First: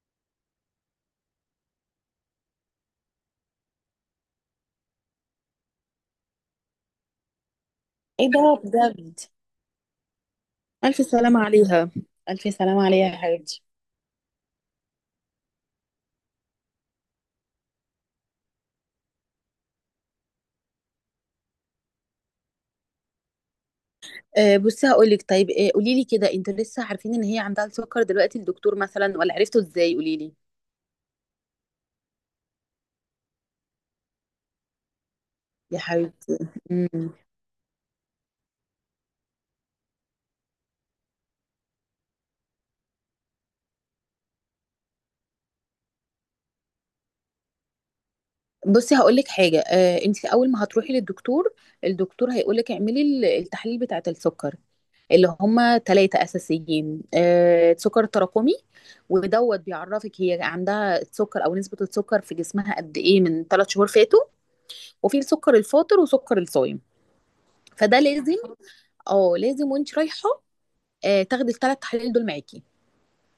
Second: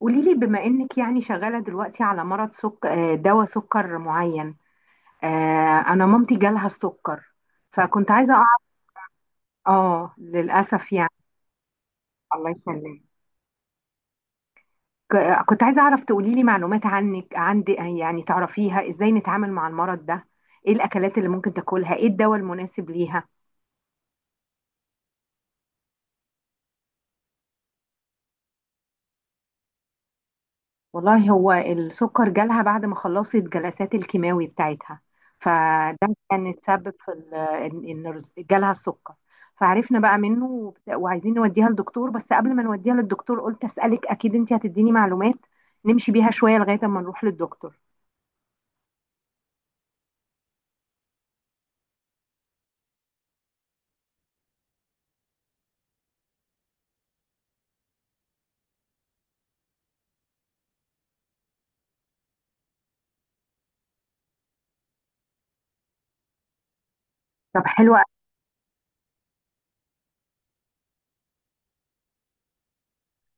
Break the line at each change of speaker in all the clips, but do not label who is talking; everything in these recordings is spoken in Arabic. قولي لي بما انك يعني شغاله دلوقتي على مرض سك... آه، دواء سكر معين. آه، انا مامتي جالها السكر، فكنت
ايه
عايزه
ده
اعرف.
بجد،
اه للاسف
الف
يعني.
سلامة عليها، الف
الله
سلامة
يسلمك.
عليها يا حبيبتي.
كنت عايزه اعرف تقولي لي معلومات عنك عندي يعني تعرفيها ازاي نتعامل مع المرض ده، ايه الاكلات اللي ممكن تاكلها، ايه الدواء المناسب ليها.
بصي هقول لك. طيب قولي لي كده، انتوا لسه عارفين ان هي عندها السكر دلوقتي الدكتور مثلا ولا عرفتوا ازاي؟ قولي لي
والله هو السكر جالها بعد ما خلصت جلسات الكيماوي بتاعتها،
يا
فده
حبيبتي.
كان السبب
مم.
في ان إن جالها السكر. فعرفنا بقى منه وعايزين نوديها للدكتور، بس قبل ما نوديها للدكتور قلت اسالك اكيد انت هتديني معلومات نمشي بيها شويه لغايه اما نروح للدكتور.
بصي هقول لك حاجه. انت اول ما هتروحي للدكتور، الدكتور هيقول لك اعملي التحاليل بتاعه السكر، اللي هما ثلاثه اساسيين. سكر تراكمي ودوت بيعرفك هي عندها السكر او نسبه السكر في جسمها قد ايه من ثلاث شهور فاتوا، وفي السكر الفاطر وسكر الصايم.
طب حلوه
فده
أوي.
لازم، اه لازم وانت رايحه، تاخدي الثلاث تحاليل دول معاكي.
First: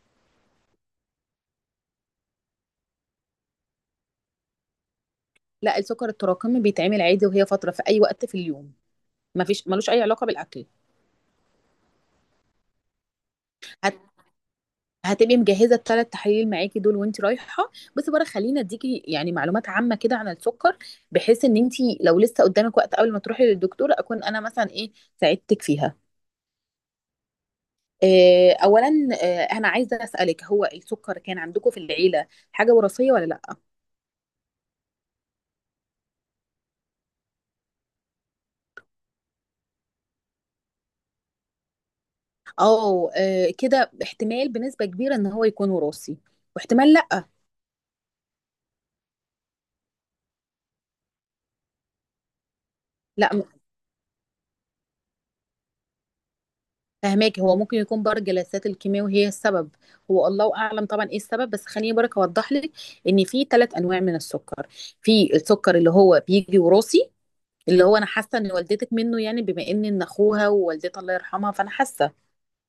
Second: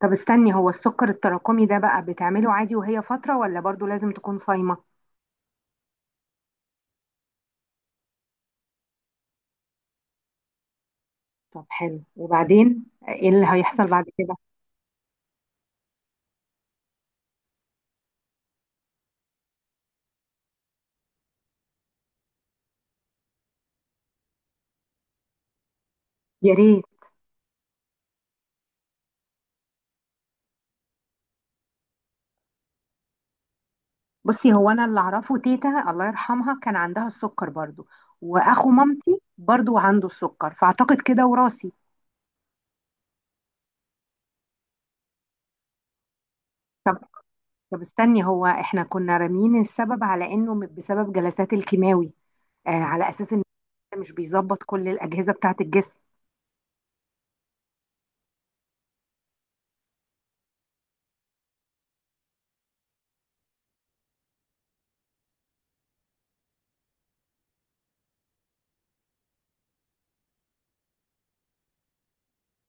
طب استني، هو السكر التراكمي ده بقى بتعمله عادي وهي فتره، ولا برضو لازم تكون صايمه؟
لا السكر التراكمي بيتعمل عادي وهي فتره في اي وقت في اليوم، مفيش ملوش اي علاقه بالاكل.
طب حلو، وبعدين ايه اللي هيحصل
هت...
بعد كده؟
هتبقي مجهزه الثلاث تحاليل معاكي دول وانت رايحه. بس بره خلينا اديكي يعني معلومات عامه كده عن السكر، بحيث ان انت لو لسه قدامك وقت قبل ما تروحي للدكتور اكون انا مثلا ايه، ساعدتك فيها.
يا ريت.
اولا، انا عايزه اسالك هو السكر كان عندكم في العيله حاجه وراثيه ولا لا؟
بصي، هو انا اللي اعرفه تيتا الله يرحمها كان عندها السكر برضو، واخو مامتي برضو عنده السكر، فاعتقد كده وراثي.
اه كده احتمال بنسبة كبيرة ان هو يكون وراثي، واحتمال
طب
لا.
طب استني، هو احنا كنا رامين السبب على انه بسبب جلسات الكيماوي، آه على اساس
لا
ان
م-
مش بيظبط كل الاجهزه بتاعه الجسم.
فهماكي هو ممكن يكون برضه جلسات الكيماوي هي السبب، هو الله اعلم طبعا ايه السبب، بس خليني برك اوضح لك ان في ثلاث انواع من السكر. في السكر اللي هو بيجي وراثي، اللي هو انا حاسه ان والدتك منه، يعني بما ان اخوها ووالدتها الله يرحمها، فانا حاسه.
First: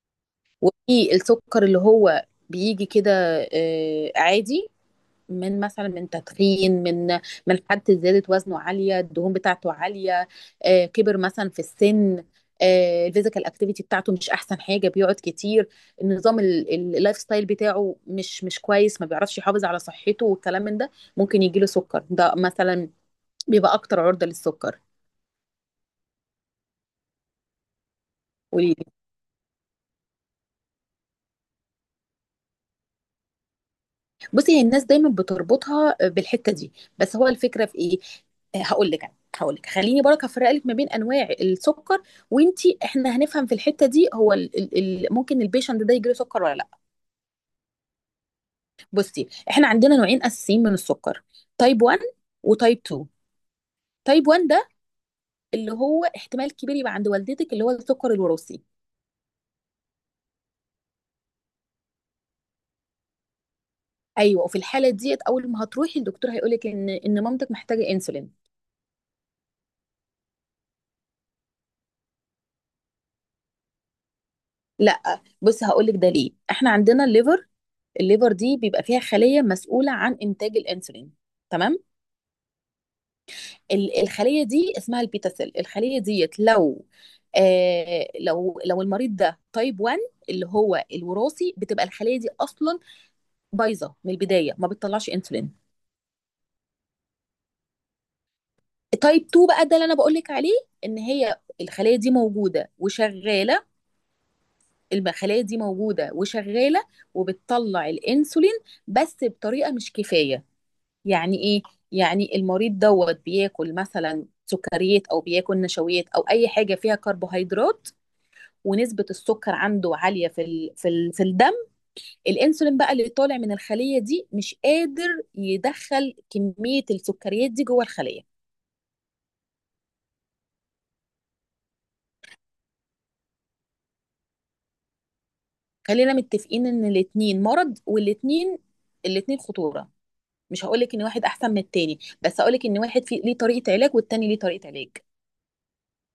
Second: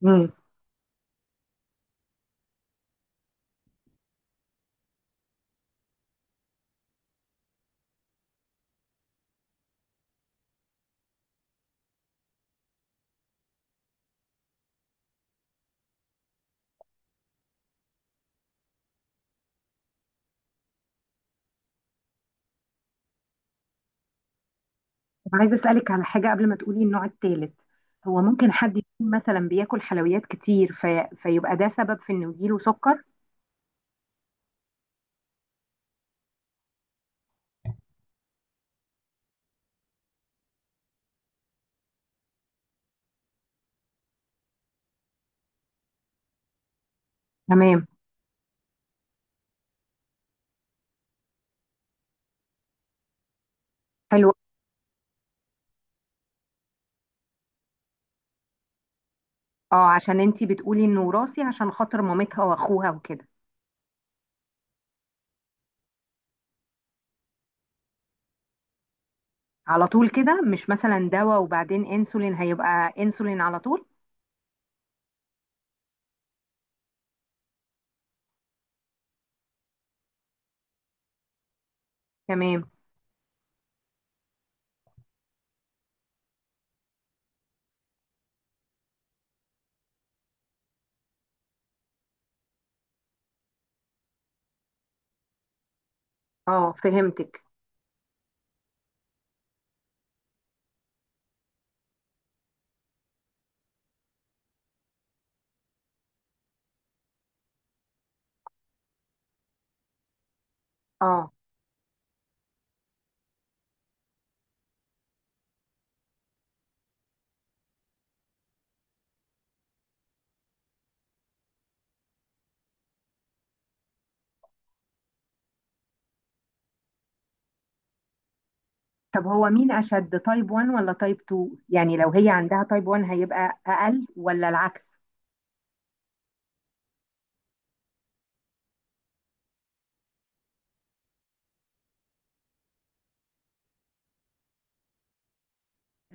مم.
وفي السكر اللي هو بيجي كده عادي، من مثلا من تدخين، من حد زادت وزنه عاليه، الدهون بتاعته عاليه، كبر مثلا في السن، الفيزيكال اكتيفيتي بتاعته مش احسن حاجه، بيقعد كتير، النظام اللايف ستايل بتاعه مش كويس، ما بيعرفش يحافظ على صحته والكلام من ده، ممكن يجيله سكر ده مثلا، بيبقى اكتر عرضه للسكر.
طب عايزه اسالك على حاجه قبل ما تقولي النوع الثالث، هو ممكن حد يكون مثلا بياكل حلويات كتير فيبقى ده سبب في انه يجيله سكر؟
بصي هي الناس دايما بتربطها بالحته دي، بس هو الفكره في ايه، هقول لك انا، هقول لك خليني برك هفرق لك ما بين انواع السكر، وانتي احنا هنفهم في الحته دي هو ال ال ال ممكن البيشنت ده يجيله سكر ولا لا.
تمام.
بصي احنا عندنا نوعين اساسيين من السكر، تايب 1 وتايب 2. تايب
حلو.
1 ده اللي هو احتمال كبير يبقى عند والدتك، اللي هو السكر الوراثي.
اه عشان انتي بتقولي انه وراثي عشان خاطر مامتها واخوها وكده.
ايوه، وفي الحاله ديت اول ما هتروحي الدكتور هيقول لك ان مامتك محتاجه انسولين.
على طول كده؟ مش مثلا دواء وبعدين انسولين؟ هيبقى انسولين على طول؟
لا بص هقولك ده ليه، احنا عندنا الليفر، الليفر دي بيبقى فيها خلية مسؤولة عن إنتاج الأنسولين، تمام؟
تمام.
الخلية دي اسمها البيتا سيل. الخلية ديت لو لو المريض ده تايب 1، اللي هو الوراثي، بتبقى الخلية دي أصلا بايظة من البداية، ما بتطلعش أنسولين.
اه فهمتك.
تايب 2 بقى ده اللي أنا بقولك عليه، إن هي الخلية دي موجودة وشغالة، الخلية دي موجودة وشغالة وبتطلع الأنسولين، بس بطريقة مش كفاية.
اه
يعني ايه؟ يعني المريض دوت بياكل مثلا سكريات او بياكل نشويات او اي حاجه فيها كربوهيدرات، ونسبه السكر عنده عاليه في في الدم، الانسولين بقى اللي طالع من الخليه دي مش قادر يدخل كميه السكريات دي جوه الخليه.
طب هو مين اشد، تايب 1 ولا تايب 2؟ يعني لو هي عندها تايب 1 هيبقى اقل ولا العكس؟
خلينا متفقين ان الاتنين مرض، والاتنين، الاتنين خطوره. مش هقولك ان واحد احسن من التاني، بس هقولك ان واحد فيه ليه طريقه علاج والتاني ليه طريقه علاج.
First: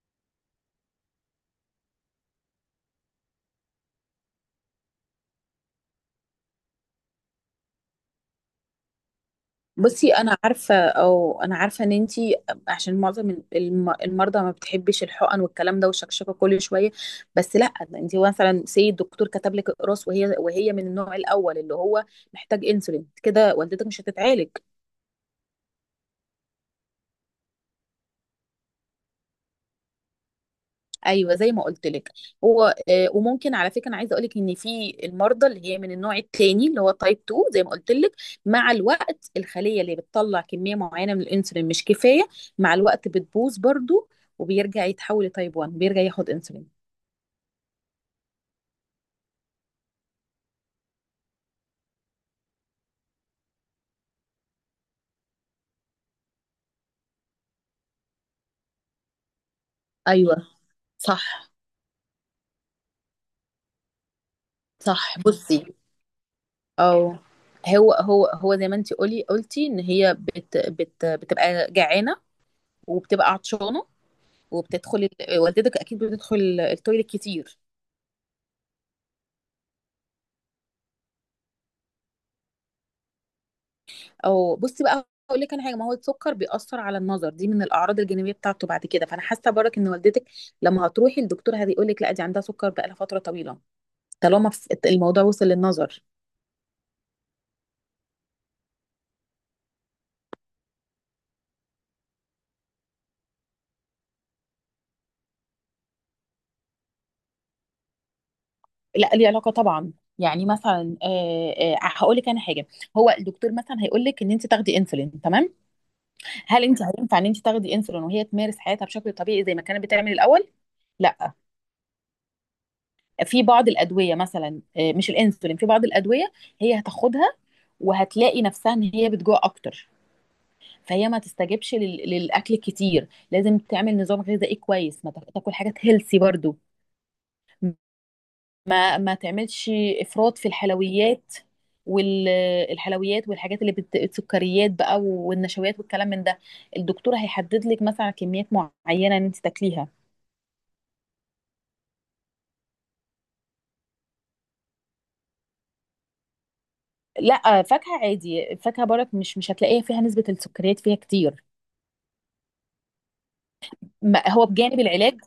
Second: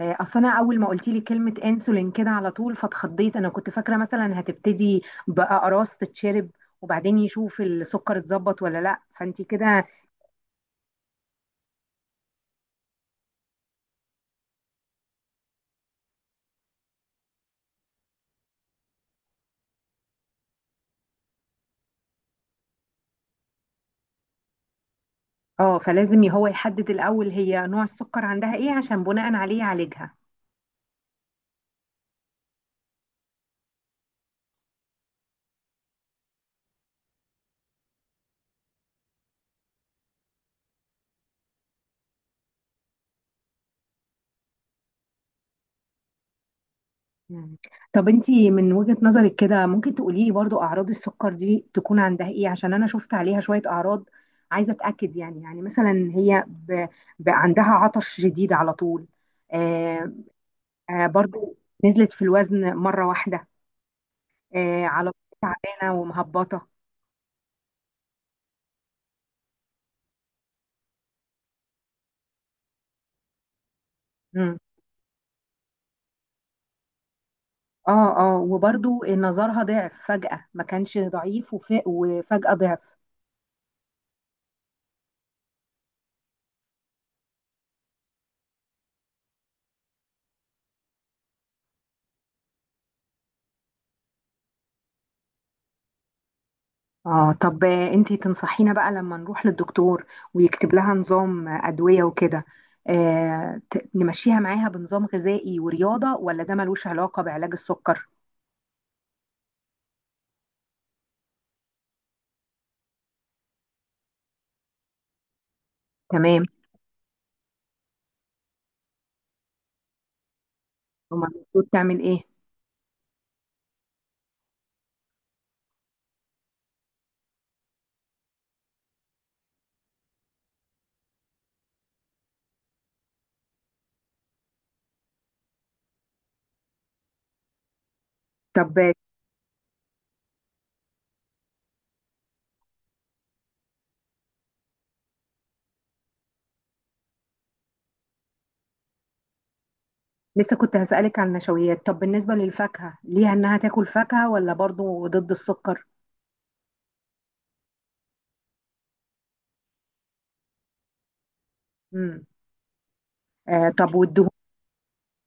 اصل انا اول ما قلت لي كلمه انسولين كده على طول فاتخضيت، انا كنت فاكره مثلا هتبتدي باقراص تتشرب وبعدين يشوف السكر اتظبط ولا لا، فانت كده.
بصي انا عارفه، او انا عارفه ان انتي، عشان معظم المرضى ما بتحبش الحقن والكلام ده والشكشكه كل شويه، بس لا ده انتي مثلا سي الدكتور كتب لك اقراص، وهي من النوع الاول اللي هو محتاج انسولين، كده والدتك مش هتتعالج.
اه فلازم هو يحدد الاول هي نوع السكر عندها ايه عشان بناء عليه يعالجها.
ايوه زي ما قلت لك. هو وممكن على فكره انا عايزه اقول لك ان في المرضى اللي هي من النوع الثاني اللي هو تايب 2 زي ما قلت لك، مع الوقت الخليه اللي بتطلع كميه معينه من الانسولين مش كفايه، مع الوقت بتبوظ برضو، وبيرجع يتحول لتايب 1، بيرجع ياخد انسولين.
مم. طب انتي من وجهة نظرك كده ممكن تقولي لي برضو اعراض السكر دي تكون عندها ايه؟ عشان انا شفت عليها شوية اعراض، عايزة اتأكد يعني. يعني مثلا هي عندها عطش شديد على طول. آه.
ايوه،
آه
صح.
برضو. نزلت في الوزن مرة واحدة. آه، على
صح
طول
بصي.
تعبانة ومهبطة.
او هو هو زي ما انت قلتي ان هي بت بت بتبقى جعانه وبتبقى عطشانه،
مم.
وبتدخل والدتك اكيد بتدخل التويليت كتير.
اه اه، وبرضو نظرها ضعف فجأة، ما كانش ضعيف وفجأة ضعف.
او بصي بقى اقول لك انا حاجه، ما هو السكر بيأثر على النظر، دي من الاعراض الجانبيه بتاعته بعد كده، فانا حاسه برك ان والدتك لما هتروحي الدكتور هيقول لك لا دي عندها سكر بقى لها فتره طويله، طالما الموضوع وصل للنظر.
اه طب انتي تنصحينا بقى لما نروح للدكتور ويكتب لها نظام أدوية وكده، نمشيها معاها بنظام غذائي ورياضة، ولا ده ملوش علاقة بعلاج السكر؟
لا ليه علاقه طبعا. يعني مثلا، هقول لك انا حاجه، هو الدكتور مثلا هيقول لك ان انت تاخدي انسولين، تمام.
تمام.
هل انت هينفع ان انت تاخدي انسولين وهي تمارس حياتها بشكل طبيعي زي ما كانت بتعمل الاول؟
هما
لا.
المفروض تعمل ايه؟
في بعض الادويه مثلا، مش الانسولين، في بعض الادويه هي هتاخدها وهتلاقي نفسها ان هي بتجوع اكتر، فهي ما تستجبش للاكل الكتير، لازم تعمل نظام غذائي كويس، ما تاكل حاجات هيلسي برضو،
طب آه،
ما تعملش افراط في الحلويات، والحلويات والحاجات السكريات بقى والنشويات والكلام من ده، الدكتور هيحدد لك مثلا كميات معينه ان انت تاكليها.
لسه كنت هسألك عن النشويات. طب بالنسبة للفاكهة، ليها انها تاكل فاكهة ولا برضو ضد السكر؟
لا فاكهه عادي، الفاكهه برك مش هتلاقيها فيها نسبه السكريات فيها كتير.
امم. آه طب
ما
والدهون؟
هو بجانب العلاج،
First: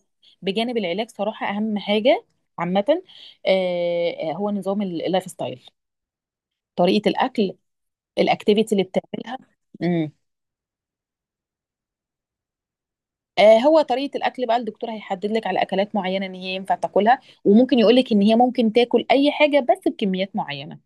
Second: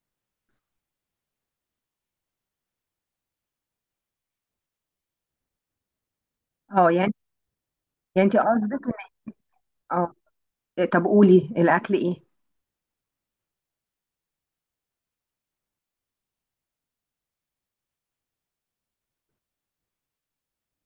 بجانب العلاج صراحة أهم حاجة عامة هو نظام اللايف ستايل،
اه
طريقة
يعني.
الأكل،
يعني انتي
الأكتيفيتي اللي
قصدك
بتعملها. امم.
اه طب قولي، الأكل ايه؟
هو طريقة الأكل بقى الدكتور هيحدد لك على أكلات معينة إن هي ينفع تاكلها، وممكن يقول لك إن هي ممكن تاكل أي حاجة بس بكميات معينة.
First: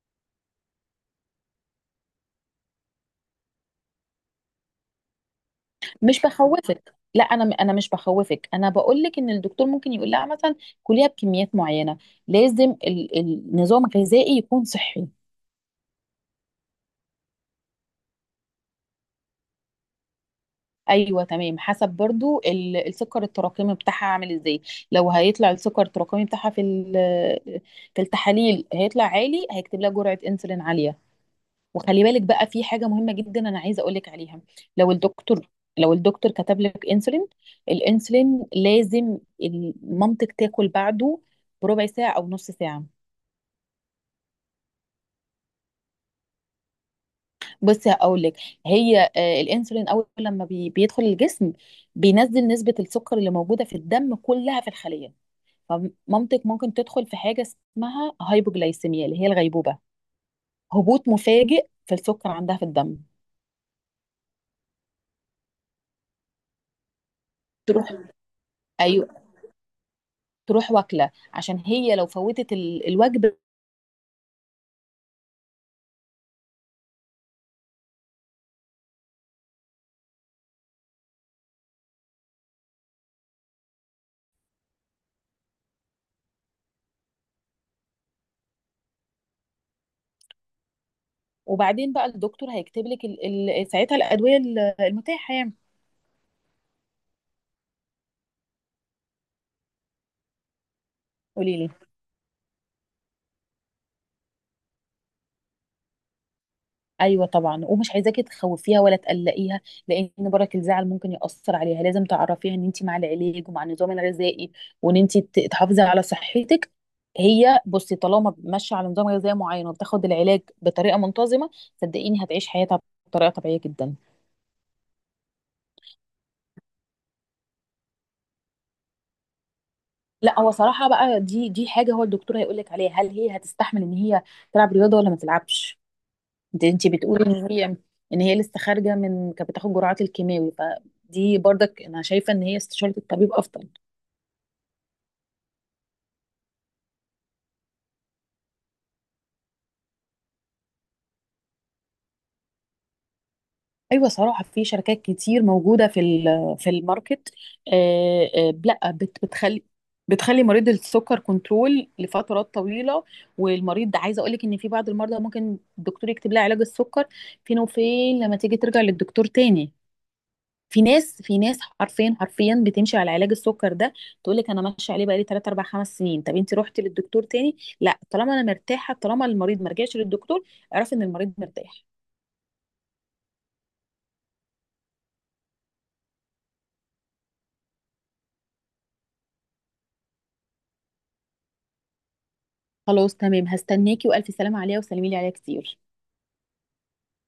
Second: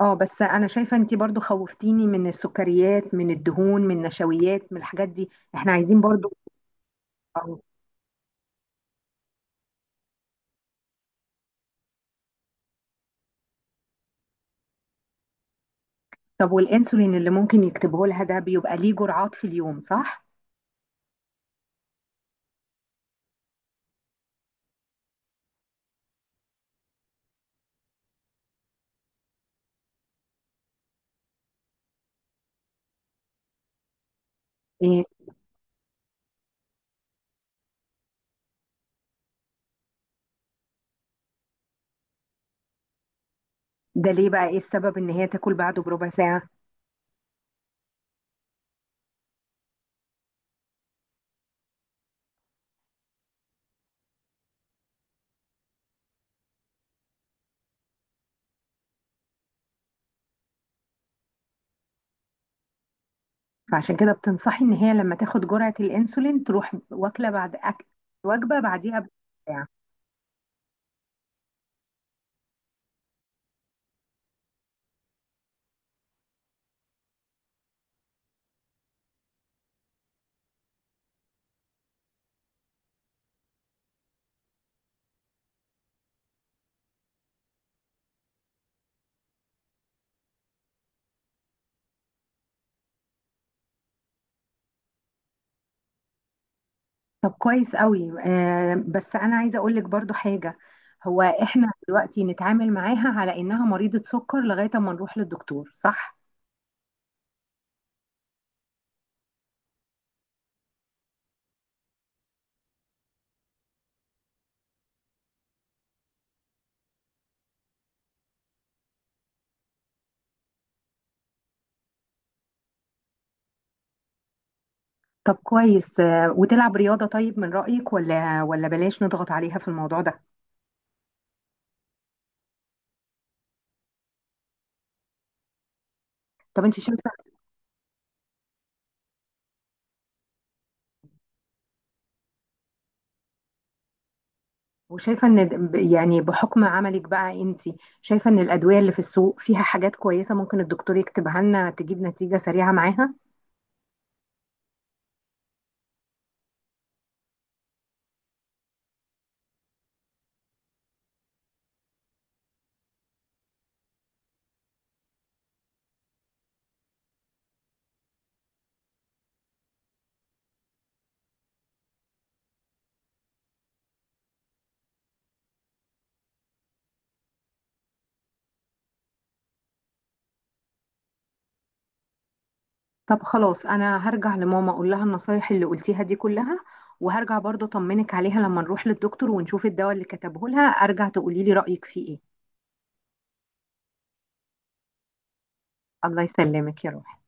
اه بس انا شايفه انتي برضو خوفتيني من السكريات، من الدهون، من النشويات، من الحاجات دي، احنا عايزين
مش
برضو.
بخوفك، لا أنا
أو.
أنا مش بخوفك، أنا بقول لك إن الدكتور ممكن يقول لها مثلا كليها بكميات معينة، لازم النظام الغذائي يكون صحي.
طب والانسولين اللي ممكن يكتبه لها ده بيبقى ليه جرعات في اليوم صح؟
ايوه تمام، حسب برضو السكر التراكمي بتاعها عامل ازاي، لو هيطلع السكر التراكمي بتاعها في في التحاليل هيطلع عالي، هيكتب لها جرعه انسولين عاليه. وخلي بالك بقى في حاجه مهمه جدا انا عايزه اقول لك عليها، لو
إيه
الدكتور، لو الدكتور كتب لك انسولين، الانسولين لازم مامتك تاكل بعده بربع ساعه او نص ساعه.
ده ليه بقى، ايه السبب ان هي تاكل بعده بربع ساعه؟
بصي هقول لك، هي الانسولين اول لما بيدخل الجسم، بينزل نسبه السكر اللي موجوده في الدم كلها في الخليه، فمامتك ممكن تدخل في حاجة اسمها هايبوجلايسيميا، اللي هي الغيبوبة، هبوط مفاجئ في السكر عندها في الدم.
فعشان كده بتنصحي ان هي لما تاخد جرعه الانسولين تروح واكله بعد أكل،
تروح،
وجبه بعديها
ايوه،
بربع ساعه.
تروح واكله عشان هي لو فوتت الوجبه، وبعدين بقى الدكتور هيكتب لك ساعتها الادويه المتاحه يعني.
طب كويس قوي. آه بس انا عايزه اقول لك برضو حاجه، هو
قولي لي.
احنا دلوقتي نتعامل معاها على انها مريضه سكر لغايه ما نروح للدكتور صح؟
ايوه طبعا، ومش عايزاكي تخوفيها ولا تقلقيها لان برك الزعل ممكن ياثر عليها، لازم تعرفيها ان انت مع العلاج ومع النظام الغذائي، وان انت تحافظي على صحتك. هي بصي طالما ماشيه على نظام غذائي معين وبتاخد العلاج بطريقه منتظمه، صدقيني هتعيش حياتها بطريقه طبيعيه جدا.
طب كويس. آه، وتلعب رياضة طيب من رأيك، ولا بلاش نضغط عليها في الموضوع ده؟
لا هو صراحه بقى، دي حاجه هو الدكتور هيقول لك عليها، هل هي هتستحمل ان هي تلعب رياضه ولا ما تلعبش؟ انت
طب انت
انت
شايفة.
بتقولي ان هي، ان هي لسه خارجه من كانت بتاخد جرعات الكيماوي، فدي برضك انا شايفه ان هي استشاره الطبيب افضل.
وشايفة ان يعني بحكم عملك بقى انت، شايفة ان الأدوية اللي في السوق فيها حاجات كويسة ممكن الدكتور يكتبها لنا تجيب نتيجة سريعة معاها؟
ايوه صراحه في شركات كتير موجوده في في الماركت، لا بتخلي مريض السكر كنترول لفترات طويله. والمريض ده عايزه اقول لك ان في بعض المرضى ممكن الدكتور يكتب لها علاج السكر، فين وفين لما تيجي ترجع للدكتور تاني. في ناس حرفيا، بتمشي على علاج السكر ده، تقول لك انا ماشيه عليه بقالي 3 4 5 سنين. طب انت رحتي للدكتور تاني؟ لا طالما انا مرتاحه. طالما المريض ما رجعش للدكتور اعرفي ان المريض مرتاح.
طب خلاص، انا هرجع لماما اقول لها النصايح اللي قلتيها دي كلها، وهرجع برضه اطمنك عليها لما نروح للدكتور ونشوف الدواء اللي كتبه لها ارجع تقولي لي رأيك فيه ايه.
خلاص تمام هستناكي، والف سلامه عليها وسلمي لي عليها كتير.
الله يسلمك يا روحي.